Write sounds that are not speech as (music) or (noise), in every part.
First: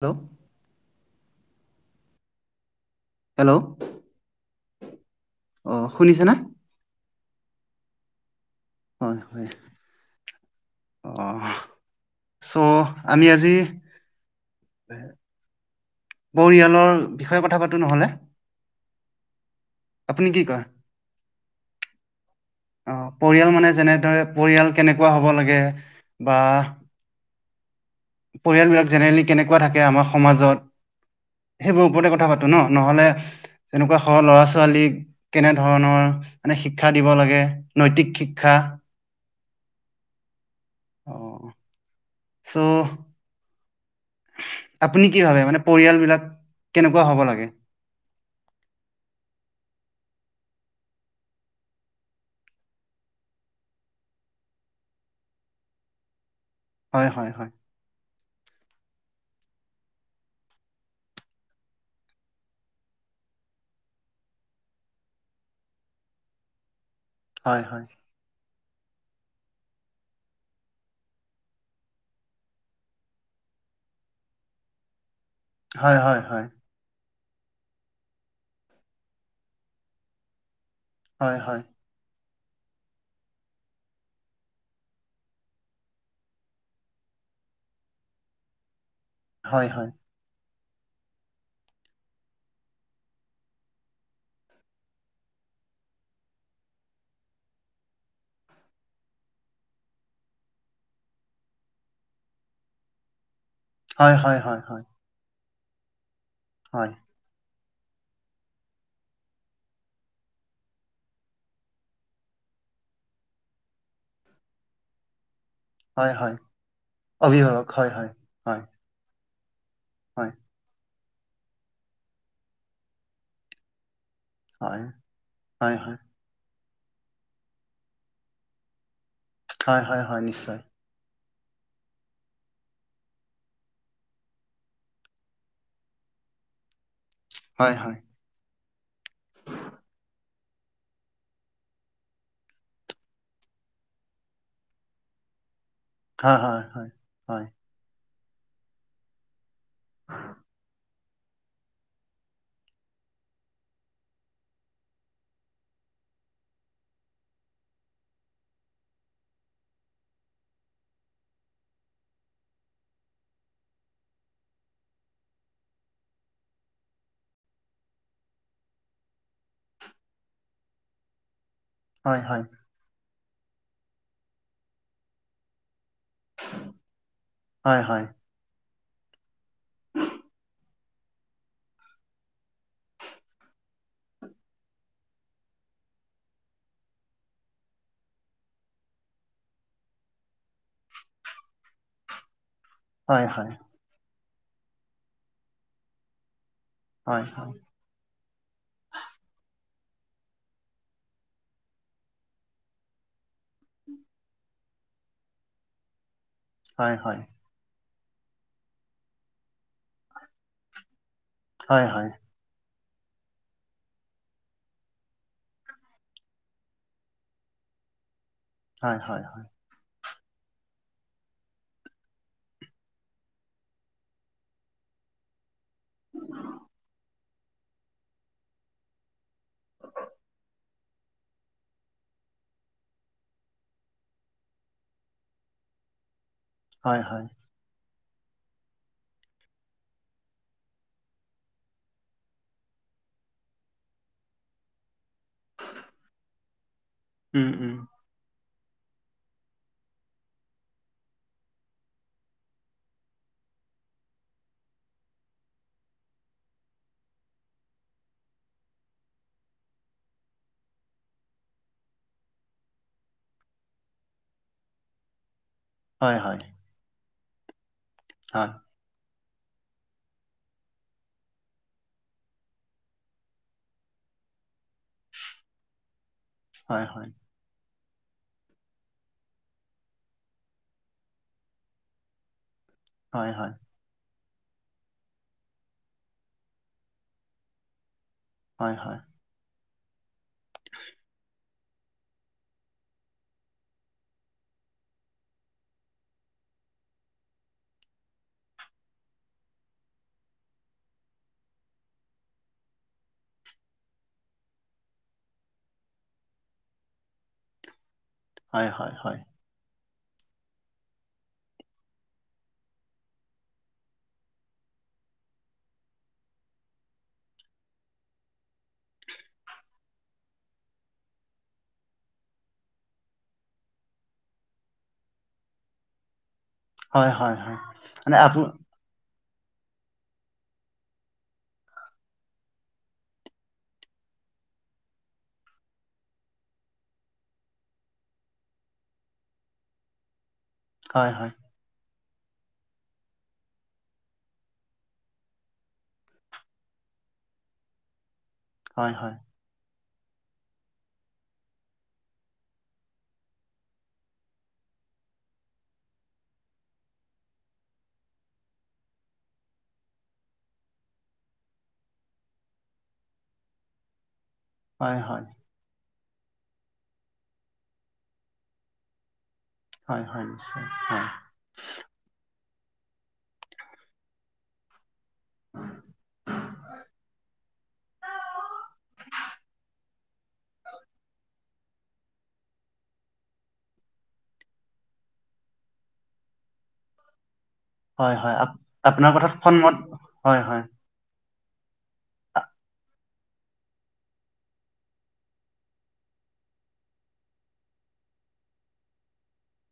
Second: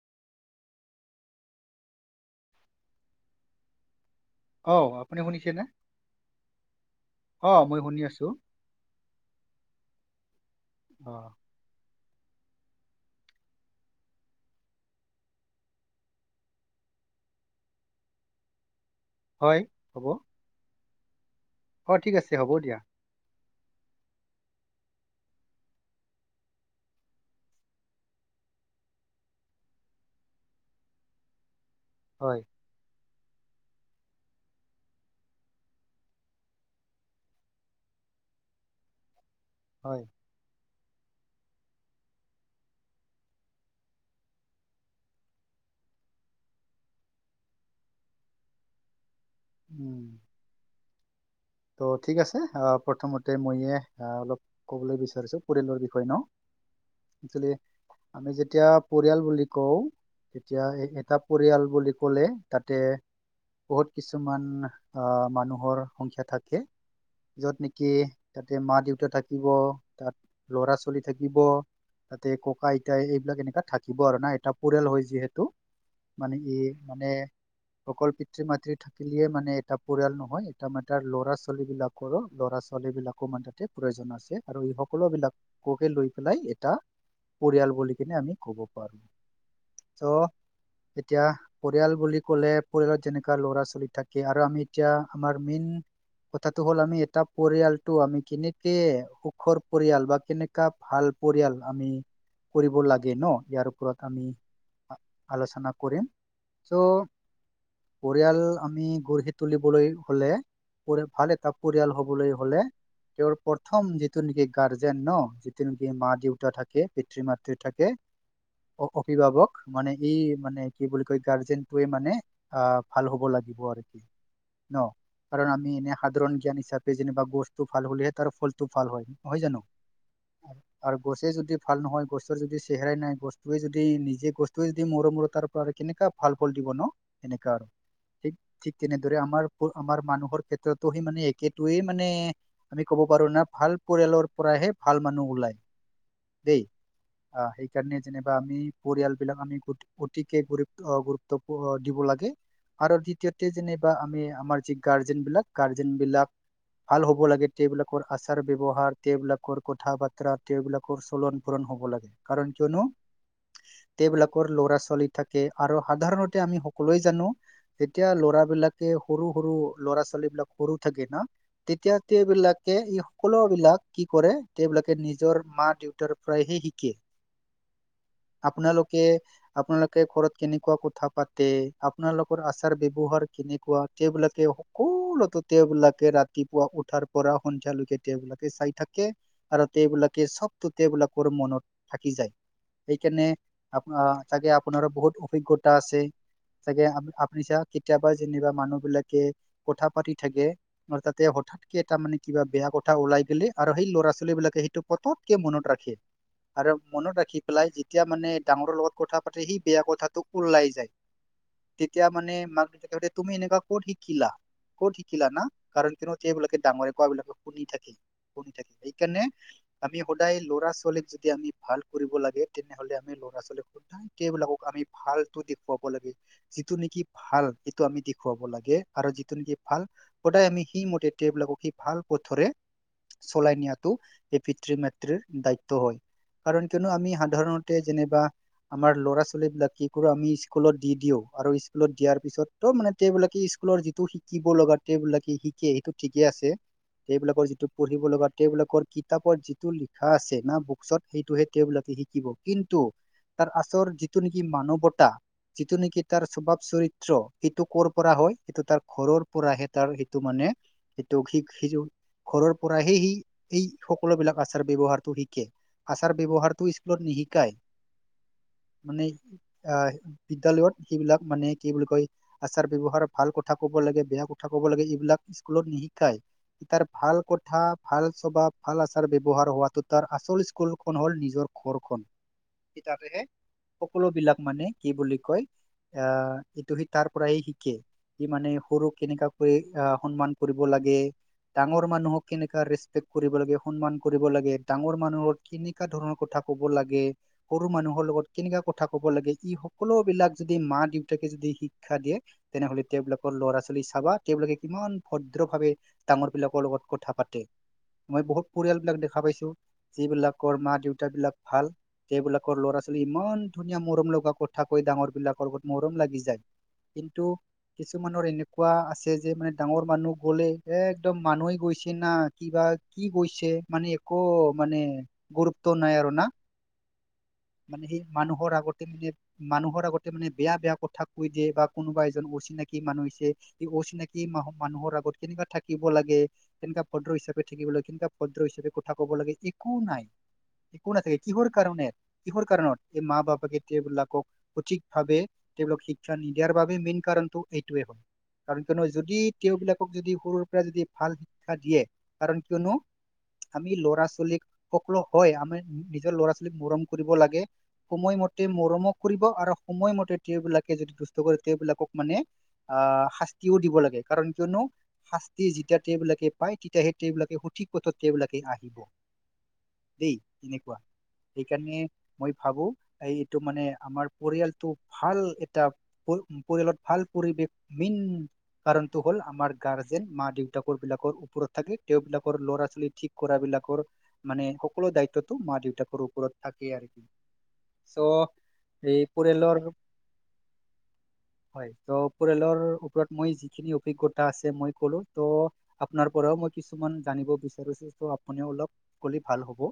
Hello, hello, অ, আপুনি শুনিছেনে অ শুনিছেনে অ, মই শুনি আছো। হয়-হয় অঁ অহ, চ' আমি আজি বয়ালৰ বিষয়ে কথা পাতো নহ'লে। হয় হবৌ আপুনি কি কয় অ, ঠিক আছে হ'ব দিয়া। অ পৰিয়াল মানে যেনে ধৰে পৰিয়াল কেনেকুৱা হ'ব লাগে বা পৰিয়াল বিলাক জেনেৰেলি কেনেকুৱা থাকে আমাৰ সমাজত সেইবোৰৰ ওপৰতে কথা হয় পাতোঁ ন নহ'লে তেনেকুৱা স ল'ৰা ছোৱালীক কেনে ধৰণৰ মানে শিক্ষা দিব লাগে নৈতিক শিক শিক্ষা হয়। অহ' চো আপুনি কি ভাবে মানে পৰিয়াল বিলাক কেনেকুৱা হ'ব লাগে। (inaudible) উম। তোৰ ঠিক আছে, প্ৰথমতে মইয়ে অলপ ক'বলৈ বিচাৰিছোঁ। পৰিয়ালৰ বিষয়ে ন হয় হয় হয় একচোৱেলি আমি যেতিয়া পৰিয়াল বুলি কওঁ। তেতিয়া এটা পৰিয়াল বুলি ক'লে তাতে বহুত কিছুমান আহ মানুহৰ সংখ্যা থাকে। য'ত হয় নেকি হয় তাত তাতে মা দেউতা থাকিব, তাত ল'ৰা ছোৱালী থাকিব। তাতে, ককা আইতা এইবিলাক এনেকা থাকিব আৰু না এটা পৰিয়াল হয় যিহেতু টো হয় হয় মানে হয় এই মানে অকল পিতৃ মাতৃ থাকিলিয়ে মানে এটা পৰিয়াল নহয়, এটা আমাতাৰ ল'ৰা কৰোঁ ল'ৰা ছোৱালী বিলাকো মান তাতে প্ৰয়োজন আছে আৰু এই সকলো বিলাককে লৈ পেলাই এটা পৰিয়াল বুলি কিনে আমি ক'ব পাৰোঁ। হয়, হয়। এতিয়া পৰিয়াল বুলি ক'লে পৰিয়ালত যেনেকা ল'ৰা ছোৱালী থাকে আৰু আমি এতিয়া আমাৰ মেইন কথাটো হ'ল আমি এটা পৰিয়ালটো আমি কেনেকে সুখৰ পৰিয়াল বা কেনেকা ভাল ভাল পৰিয়াল আমি কৰিব লাগে ন। ইয়াৰ ওপৰত আমি আলোচনা কৰিম চো পৰিয়াল আমি গঢ়ি তুলিবলৈ হ'লে পৰিয়াল ভালে এটা পৰিয়াল হ'বলৈ হ'লে। তেওঁৰ প্ৰথম যিটো নেকি গাৰ্জেন ন। তেনেকে মা দেউতা থাকে পিতৃ মাতৃ হয় থাকে হয়। হয় অ, অভিভাৱক। মানে এই মানে কি বুলি কয় গাৰ্জেনটোৱে মানে আহ ভাল হ'ব লাগিব আৰু। কি হয়। ন কাৰণ আমি এনে সাধাৰণ জ্ঞান হিচাপে যেনিবা গছতটো ভাল হ'লেহে তাৰ ফলতটো ভাল হয়। হয় জানো আৰু গছ যদি ভাল নহয় গছৰ যদি চেহৰা নাই গছটোৱে যদি নিজে গছটোৱে যদি মৰ মৰ তাৰ পৰা কেনেকুৱা ভাল ভাল ফল দিব ন এনেকা আৰু ঠিক - ঠিক তেনেদৰে আমাৰ-আমাৰ মানুহৰ ক্ষেত্ৰতো সি মানে একটয়ে মানে আমি ক'ব পাৰো না ভাল পৰিয়ালৰ পৰাহে ভাল মানুহ ওলায়। হয় - হয়- হয়। সেইকাৰণে যেনিবা আমি পৰিয়ালবিলাক আমি অতিকে গুৰুত - গুৰুব দিব লাগে আৰু দ্বিতীয়তে যেনিবা আমি আমাৰ যি গাৰ্জেন বিলাক - গাৰ্জেন বিলাক ভাল হ'ব লাগে তেওঁবিলাকৰ আচাৰ ব্যৱহাৰ বিলাকৰ কথা বাতৰা তেওঁবিলাকৰ চলন পূৰণ হ'ব লাগে কাৰণ কিয়নো তেবিলাকৰ লৰা ছোৱালী থাকে আৰু সাধাৰণতে আমি সকলোৱে জানো তেতিয়া লৰা বিলাকে সৰু - সৰু। ল'ৰা ছোৱালী বিলাক সৰু থাকে ন তেতিয়াতেবলাকে ই সকলো বিলাক কি কৰে তেওঁবলাকে নিজৰ মা দেউতা তৰ প্ৰায় হে শিকে আপোনালোক আপোনালোকে ঘৰত কেনেকুৱা কথা পাতে আপোনালোকৰ আচাৰ ব্যৱহাৰ কেনেকুৱা সেইবিলাক সকলোতো তেওঁবিলাকে ৰাতিপুৱা উঠাৰ পৰা সন্ধিয়ালৈকে তেওঁবিলাকে চাই থাকে। আৰু সবিলাকে চবটোবলাকৰ মনত থাকি যায়। সেইকাৰণে আপ, তাকে আপোনাৰো বহুত অভিজ্ঞতা আছে। চাগে আ-আপুনি চা কেতিয়াবা যেনিবা মানুহ বিলাক কথা পাতি থাকে আৰু তাতে হঠাৎকে এটা মানে কিবা বেয়া কথা ওলাই গলে আৰু সেই ল'ৰা ল'ৰা ছালী বিলাকে সেইটো পততকে মনত ৰাখে। আৰু মনত ৰাখি পেলাই যেতিয়া মানে ডাঙৰৰ লগত কথা পাতে সেই বেয়া কথাটোক ওললাই যায়। তেতিয়া মানে ম তুমি এনেকা ক'ত শিকিলা ক'ত শিকিলা না কাৰণ কিয়ো স এইবিলাকে ডাঙৰে কোৱাবলাকে শুনি থাকে ম থাক এইকাৰণে আমি সদায় ল'ৰা ছোৱালীক যদি আমি ভাল কৰিব লাগে তেনেহ'লে আমি ল'ৰা ছোৱালীক সদায় কেইবিলাকক আমি ভাল। ভালটো দেখুৱাব লাগে যিটো নেকি ভাল সেইটো আমি দেখুৱাব লাগে। আৰু যিটো নেকি ভাল গটাই আমি সি মতে টেব লাক সি ভাল পথৰে চলাই নিয়াতটো এই পিতৃ মাতৃৰ দায়িত্ব হয় কাৰণ কিয়নো আমি সাধাৰণতে। যেননেবা। আমাৰ ল'ৰা ছোৱালী বিলাক কি কৰো আমি স্কুলত দি দিও আৰু স্কুলত দিয়াৰ পিছতো মানে তেবিলাকেুল। স্কোলৰ যিটো শিকিব লগাবিলাকে শিকে সেইটো ঠিকে আছে সবলাকৰ যিটো পঢ়িব লগা তেওবিলাকৰ কিতাপৰ যিটো লিখা আছে না বুকচত সেইটোহে তেওঁবিলাকে শিকিব কিন্তু তাৰ আচৰ যিটো নেকি মানৱতা। যিটো নেকি তাৰ স্বভাৱ চৰিত্ৰ সেইটো কৰ পৰা হয় সেইটো তাৰ ঘৰৰ পৰাহে তাৰ সেইটো মানে সটোি সি ঘৰৰ পৰাহে সি এই সকলোবলাক আচাৰ ব্যৱহাৰতো শিকে। আচাৰ ব্যৱহাৰতটো স্কুলত নিশিকাই মানে আহ বিদ্যালয়ত সেইবিলাক মানে কি বুলি কয় আচাৰ ব্যৱহাৰ ভাল কথা ক'ব লাগে বেয়া কথা ক'ব লাগে এইবিলাক স্কুলত নিশিকাই তাৰ ভাল কথা। ভাল স্বভাৱ ভাল আচাৰ ব্যৱহাৰ হোৱাটো তাৰ আচল স্কুলখন হ'ল নিজৰ ঘৰখন। তে ততেহে সকলো বিলাক মানে কি বুলি কয় আহ এইটো সি তাৰ পৰাই শিকে। কি মানে সৰুক কেনেককা কৰি আহ সন্মান কৰিব লাগে। ডাঙৰ মানুহক কেনেকাা ৰেচপেক্ট কৰিব লাগে সন্মান কৰিব লাগে ডাঙৰ মানুহৰ কেনেককাা ধৰণৰ কথা কব লাগে সৰু মানুহৰ লগত কেনেককা কথা কব লাগে ই সকলো বিলাক যদি মা দেউতাকে শিক্ষা দিয়ে তেনেহ'লে। তেওবিলাকৰ ল'ৰা ছোৱালী চাবা তেওবলাকে কিমান ভদ্ৰ ভাৱে ডাঙৰ বিলাকৰ লগত কথা পাতে। মই বহুত পৰিয়াল বিিলাক দেখা পাইছো। যিবিলাকৰ মা দেউত বিলাক ভাল সেইবিলাকৰ ল'ৰা ছোৱালী ইমান ধুনীয়া মৰম লগা কথা কৈ। ডাঙৰ বিলাকৰ লগত মৰম লাগি যায় কিন্তু কিছুমানৰ এনেকুৱা আছে যে মানে ডাঙৰ মানুহ গ'লে এ একদম মানুহেই গৈছে না কিবা। কি গৈছে মানে একো মানে গুৰুত্ব নাই আৰু না। হয় - হয় - হয় সেই মানে আপ মানুহৰ আগতে মানে মানুহৰ আগতে মানে বেয়া বেয়া কথা কৈ দিয়ে বা কোনোবা এজন উচিত। চিনাকি মানুহ হৈছে এই অচিনাকি মানুহৰ আগত কেনেকুৱা থাকিব লাগে তেনেকুৱা ভদ্ৰ হিচাপে থ থাকিবা পদ্ৰ হিচাপে কথা কব লাগে একো নাই একো হয় নাথাকে হয়। কিহৰ কাৰণে। কিহৰ কাৰণত এই মা বাপাকে তেওএইলাকক সঠিক ভাৱ তেওবলাক শিক্ষা নিদিয়াৰ বাবে মেইন কাৰণটো এইটোৱে হ'ল কাৰণ কিয়নো হয় হয়। যদি তেওবলাক যদি সৰুৰ পৰা যদি ভাল শিক্ষা দিয়ে কাৰণ কিয়নো। আমি লৰা ছোৱালীক সকলো হয় আমাৰ নিজৰ লৰা ছোৱালীক মৰম কৰিব লাগে। সময়মতে মৰমক কৰিব আৰু সময়মতে তেওবিলাকে যদি দুষ্ট কৰে তেওবিলাকক মানে আহ শাস্তিও দিব লাগে কাৰণ কিয়নো হয় হয়। শাস্তি যেতিয়া। তেওবিলাকে পায় তেতিয়াহে তেওবিলাকে সঠিক পথত তেওবিলাকে আহিব। হয় দেই হয় নিশ্চয়। এনেকুৱা হয় সেইকাৰণে মই ভাবো এই এইটো মানে আমাৰ পৰিয়ালটো ভাল এটা পৰিয়ালত ভাল। পৰিৱেশ মন কাৰণটো হ'ল আমাৰ গাৰ্জেন মা দেউতাকৰ বিলাকৰ ওপৰত থাকে তেওবিলাকৰ ল'ৰা ছোৱালী ঠিক কৰা বিলাক তাক মানে সকলো দায়িত্বতো মা দেউতাকৰ ওপৰত থাকে আৰুি। হয়- হয় আপোনাৰ কথাত ফমত হয় - হয়। হয় ত' আ পৰিয়ালৰ ওপৰত মই যিখিনি অভিজ্ঞতা আছে, মই ক'লো, ত' আপোনাৰ পৰাও মই কিছু মান জানিব বিচাৰিছোঁ, ত' আপুনিও অলপ ক'লে ভাল হ'ব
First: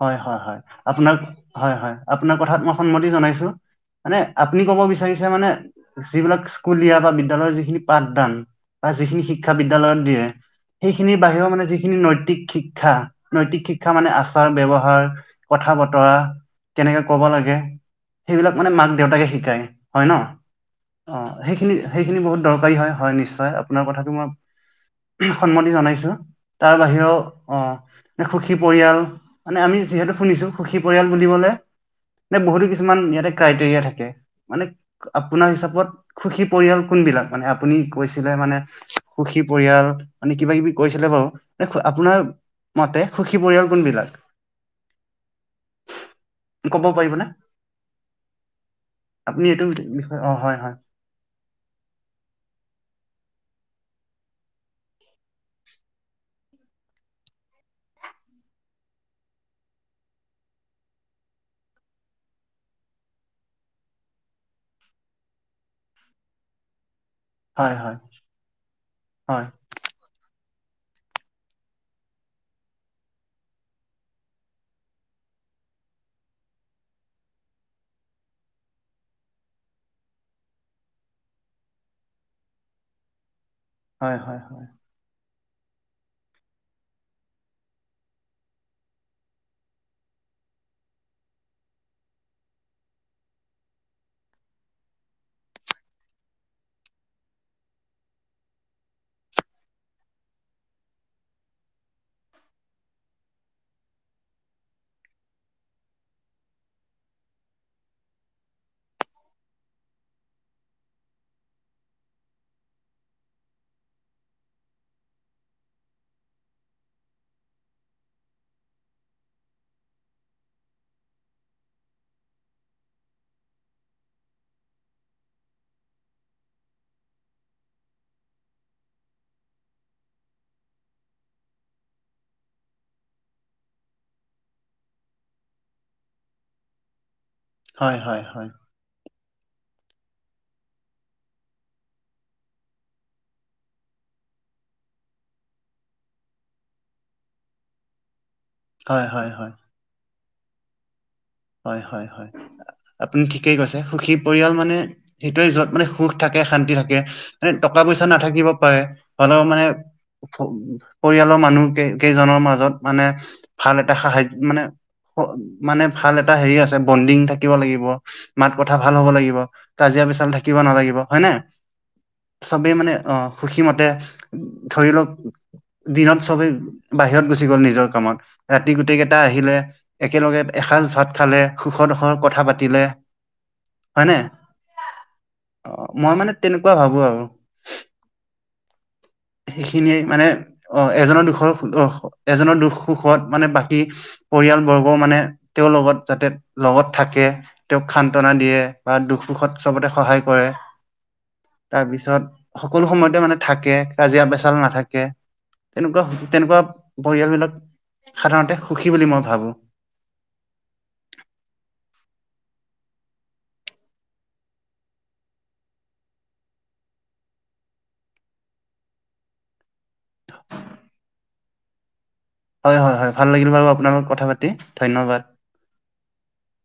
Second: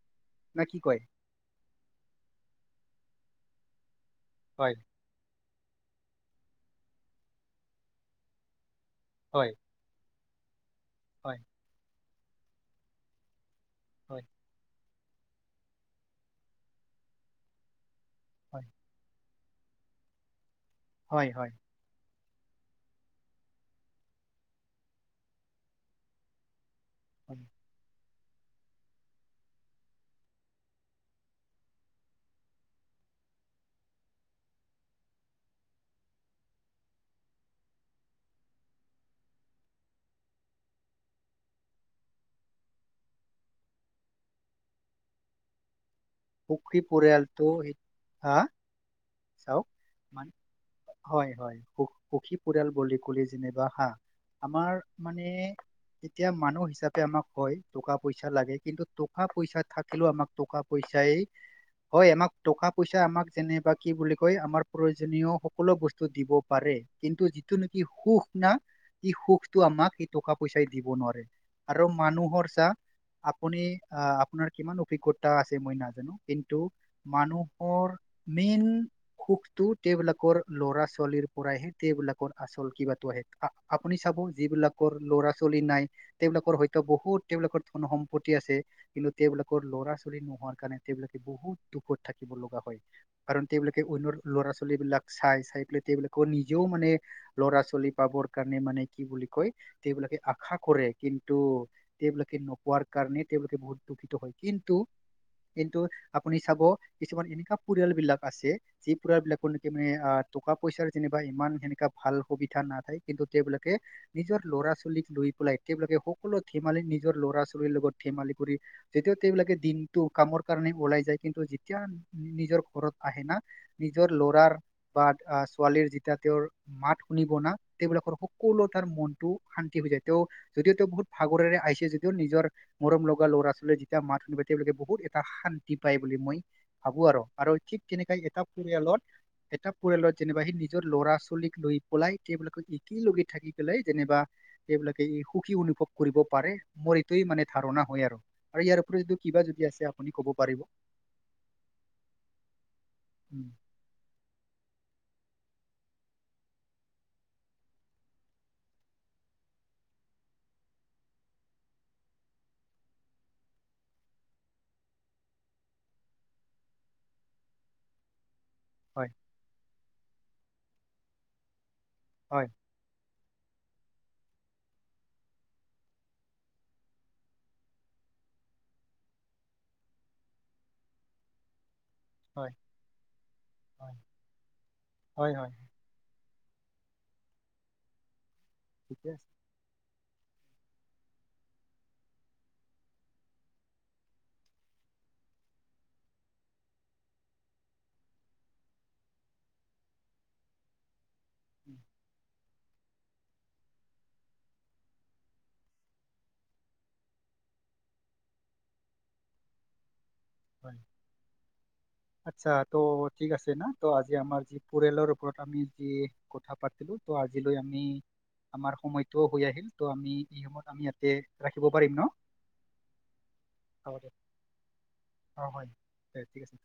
হয়, হয়, হয়, না কি কয় আপোনাক হয়, হয়, আপোনাৰ কথাত মই সন্মতি জনাইছোঁ। মানে আপুনি হয় ক'ব বিচাৰিছে, মানে যিবিলাক স্কুলীয়া বা বিদ্যালয়ৰ যিখিনি পাঠদান বা যিখিনি হয় শিক্ষা বিদ্যালয়ত দিয়ে। সেইখিনিৰ হয় বাহিৰেও মানে যিখিনি নৈতিক শিক্ষা, নৈতিক শিক্ষা মানে হয় আছ আছাৰ, ব্যৱহাৰ কথা, বতৰা কেনেকে ক'ব লাগে? সেইবিলাক হয় মানে মাক, দেউতাকে শিকায় হয়, ন? হয় অ', হয় হেইখিনি, হেই সেইখিনি বহুত দৰকাৰী হয়, হয়, নিশ্চয় আপোনাৰ কথাটো মই সন্মতি জনাইছোঁ। তাৰ বাহিৰেও অ', সুখী পৰিয়াল। মানে আমি যিহেতু শুনিছোঁ, সুখী পৰিয়াল বুলিবলে নে, বহুতো কিছুমান ইয়াতে ক্ৰাইটেৰিয়া থাকে, মানে আপোনাৰ হিচাপত সুখী পৰিয়াল কোন বিলাক মানে আপুনি কৈছিলে মানে সুখী পৰিয়াল, মানে কিবা কিবি কৈছিলে বাৰু (unintelligible) আপোনাৰ মতে সুখী পৰিয়াল কোনবিলাক? সুখী ক'ব পাৰিবনে পৰিয়ালটো (unintelligible) আ আপুনি এইটো চাওঁক বিষয়ে অ' হয় হয় ম-হয়, হয়, সু-সুখী পৰিয়াল বুলি ক'লেই যেনিবা হা, আমাৰ মানে তেতিয়া মানুহ হিচাপে আমাক কয়, টকা, পইচা লাগে কিন্তু টকা, পইচা থাকিলেও আমাক টকা পই চাই হয়, আমাক টকা, পইচা আমাক যেনেবা কি বুলি কয়, আমাৰ প্ৰয়োজনীয় সকলো বস্তু দিব পাৰে। কিন্তু যিটো হয় নেকি হয় সুখ না, সি হয় সুখটো আমাক সেই টকা পইচাই দিব নোৱাৰে আৰু মানুহৰ চা আপুনি আপোনাৰ কিমান অভিজ্ঞতা আছ মই নাজানো কিন্তু মানুহৰ মেইন সুখটো তেবিলাকৰ ল'ৰা-ছোৱালীৰ পৰাহে তেবিলাকৰ আচল কিবাতো আহে। আ আপুনি চাব হয় হয় যিবিলাকৰ ল'ৰা চলি নাই তেওঁলোকৰ হয়তো বহুত তেওঁলোকৰ ধন সম্পত্তি আছে কিন্তু তেওঁলোকৰ ল'ৰা-ছোৱালী নো কাৰণ তেওঁলোকে বহুত দুখত থাকিব লগা হয়। কাৰণ তেওঁলোকে অন্যৰ ল'ৰা-ছোৱালীবিলাক চাই চাই পেলাই তেওঁলোকৰ নিজেও মানে ল'ৰা-ছোৱালী পাবৰ কাৰণে মানে কি বুলি কয় তেওঁলোকে আ শা কৰে। কিন্তু তেওঁলোকে নোপোৱাৰ কাৰণে তেওঁলোকে বহুত দুখিত হয় কিন্তু (inaudible) কিন্তু আপুনি চাব কিছুমান এনেকা পৰিয়ালবিলাক আছে যি পৰিয়ালবিলাকৰ নেকি মানে আ টকা পইচাৰ যেনিবা ইমান সেনেকা ভাল সুবিধা নাথায় কিন্তু তেওঁলোকে নিজৰ ল'ৰা-ছোৱালীক লৈ পেলাই তেওঁলোকে সকলো ধেমালি নিজৰ ল'ৰা-ছোৱালী লগত ধেমালি কৰি যেতিয়াও তেওঁলোকে দিন টো কামৰ কাৰণে ওলাই যায় কিন্তু যেতিয়া নিজৰ ঘৰত আহে না নিজৰ লৰাৰ বাট আ ছোৱালীৰ যেতিয়া তেওঁৰ মাত শুনিব না তেওঁলোকৰ সকলো তাৰ মনটো শান্তি হৈ যা তে তেওঁ যদিও তেওঁ বহুত ভাগৰেৰে আহিছে যদিও নিজৰ মৰম লগা ল'ৰা-ছোৱালী যেতিয়া মাত শুনিব (unintelligible) তেওঁলোকে বহুত এটা শান্তি পায় বুলি মই ভাবো আৰ আৰু ঠিক হয় তেনেকে হয় এটা হয় পৰিয়ালৰ এটা পৰিয়ালত যেনিবা সি নিজৰ ল'ৰা-ছোৱালীক লৈ পলাই তেওঁলোকক ইকি লগে থাকি পেলাই যেনেবা এইবিলাকে ই সুখী অনুভৱ কৰিব পাৰে মোৰ এইটোৱেই মানে ধাৰণা হয় আৰু। আৰু ইয়াৰ উপৰি হয় হয় হয় হয় যদি কিবা হয় যদি আছে আপুনি ক'ব পাৰিব। হয় হয় হয় আপুনি উম, ঠিকেই কৈছে সুখী পৰিয়াল মানে সেইটোৱে য'ত মানে সুখ থাকে শান্তি থাকে মানে টকা পইচা নাথাকিব পাৰে হ'লেও মানে ওফ পৰিয়াল মানুহ কে কেইজনৰ মাজত মানে ভাল এটা সাহায মানে মানে ভাল এটা হেৰি আছে, বণ্ডিং থাকিব লাগিব। মাত কথা ভাল হ'ব হয় লাগিব, কাজিয়া পেচাল থাকিব নালাগিব। হয়নে? হয় চবেই মানে অঁ সুখী মতে, ধৰি লওঁক দিনত চবেই বাহিৰত গুচি গ'ল নিজৰ কামত। ৰাতি গোটেই কেইটা আহিলে একেলগে এসাঁজ ভাত খালে। সুখ দুখৰ কথা হয় পাতিলে হয় হয়নে? হয় হয় অঁ মই মানে তেনেকুৱা ভাবো আৰু। ঠিকে আছে। সেইখিনিয়ে মানে অ', এজনৰ দুখৰ, এজনৰ দুখ সুখত মানে বাকী পৰিয়াল বৰ্গও মানে তেওঁৰ লগত যাতে লগত থাকে তেওঁক সান্তনা দিয়ে বা দুখ সুখত চবতে সহায় কৰে উম, তাৰপিছত সকলো সময়তে মানে থাকে, কাজিয়া পেচাল নাথাকে। তেনেকুৱা-তেনেকুৱা পৰিয়ালবিলাক সাধাৰণতে সুখী বুলি মই ভাবোঁ। হয়। (inaudible) আচ্ছা ত' ঠিক আছে না ত' আজি আমাৰ যি পৰিয়ালৰ ওপৰত আমি যি কথা পাতিলো ত আজিলৈ আমি আমাৰ সময়ত হৈ আহিল ত' আমি এই সময়ত আমি ইয়াতে ৰাখিব পাৰিম ন? হয় হয় হয়, ভাল লাগিল বাৰু আপোনাৰ হ'ব লগত দে কথা পাতি, ধন্যবাদ। অ', হয় ঠিক আছে।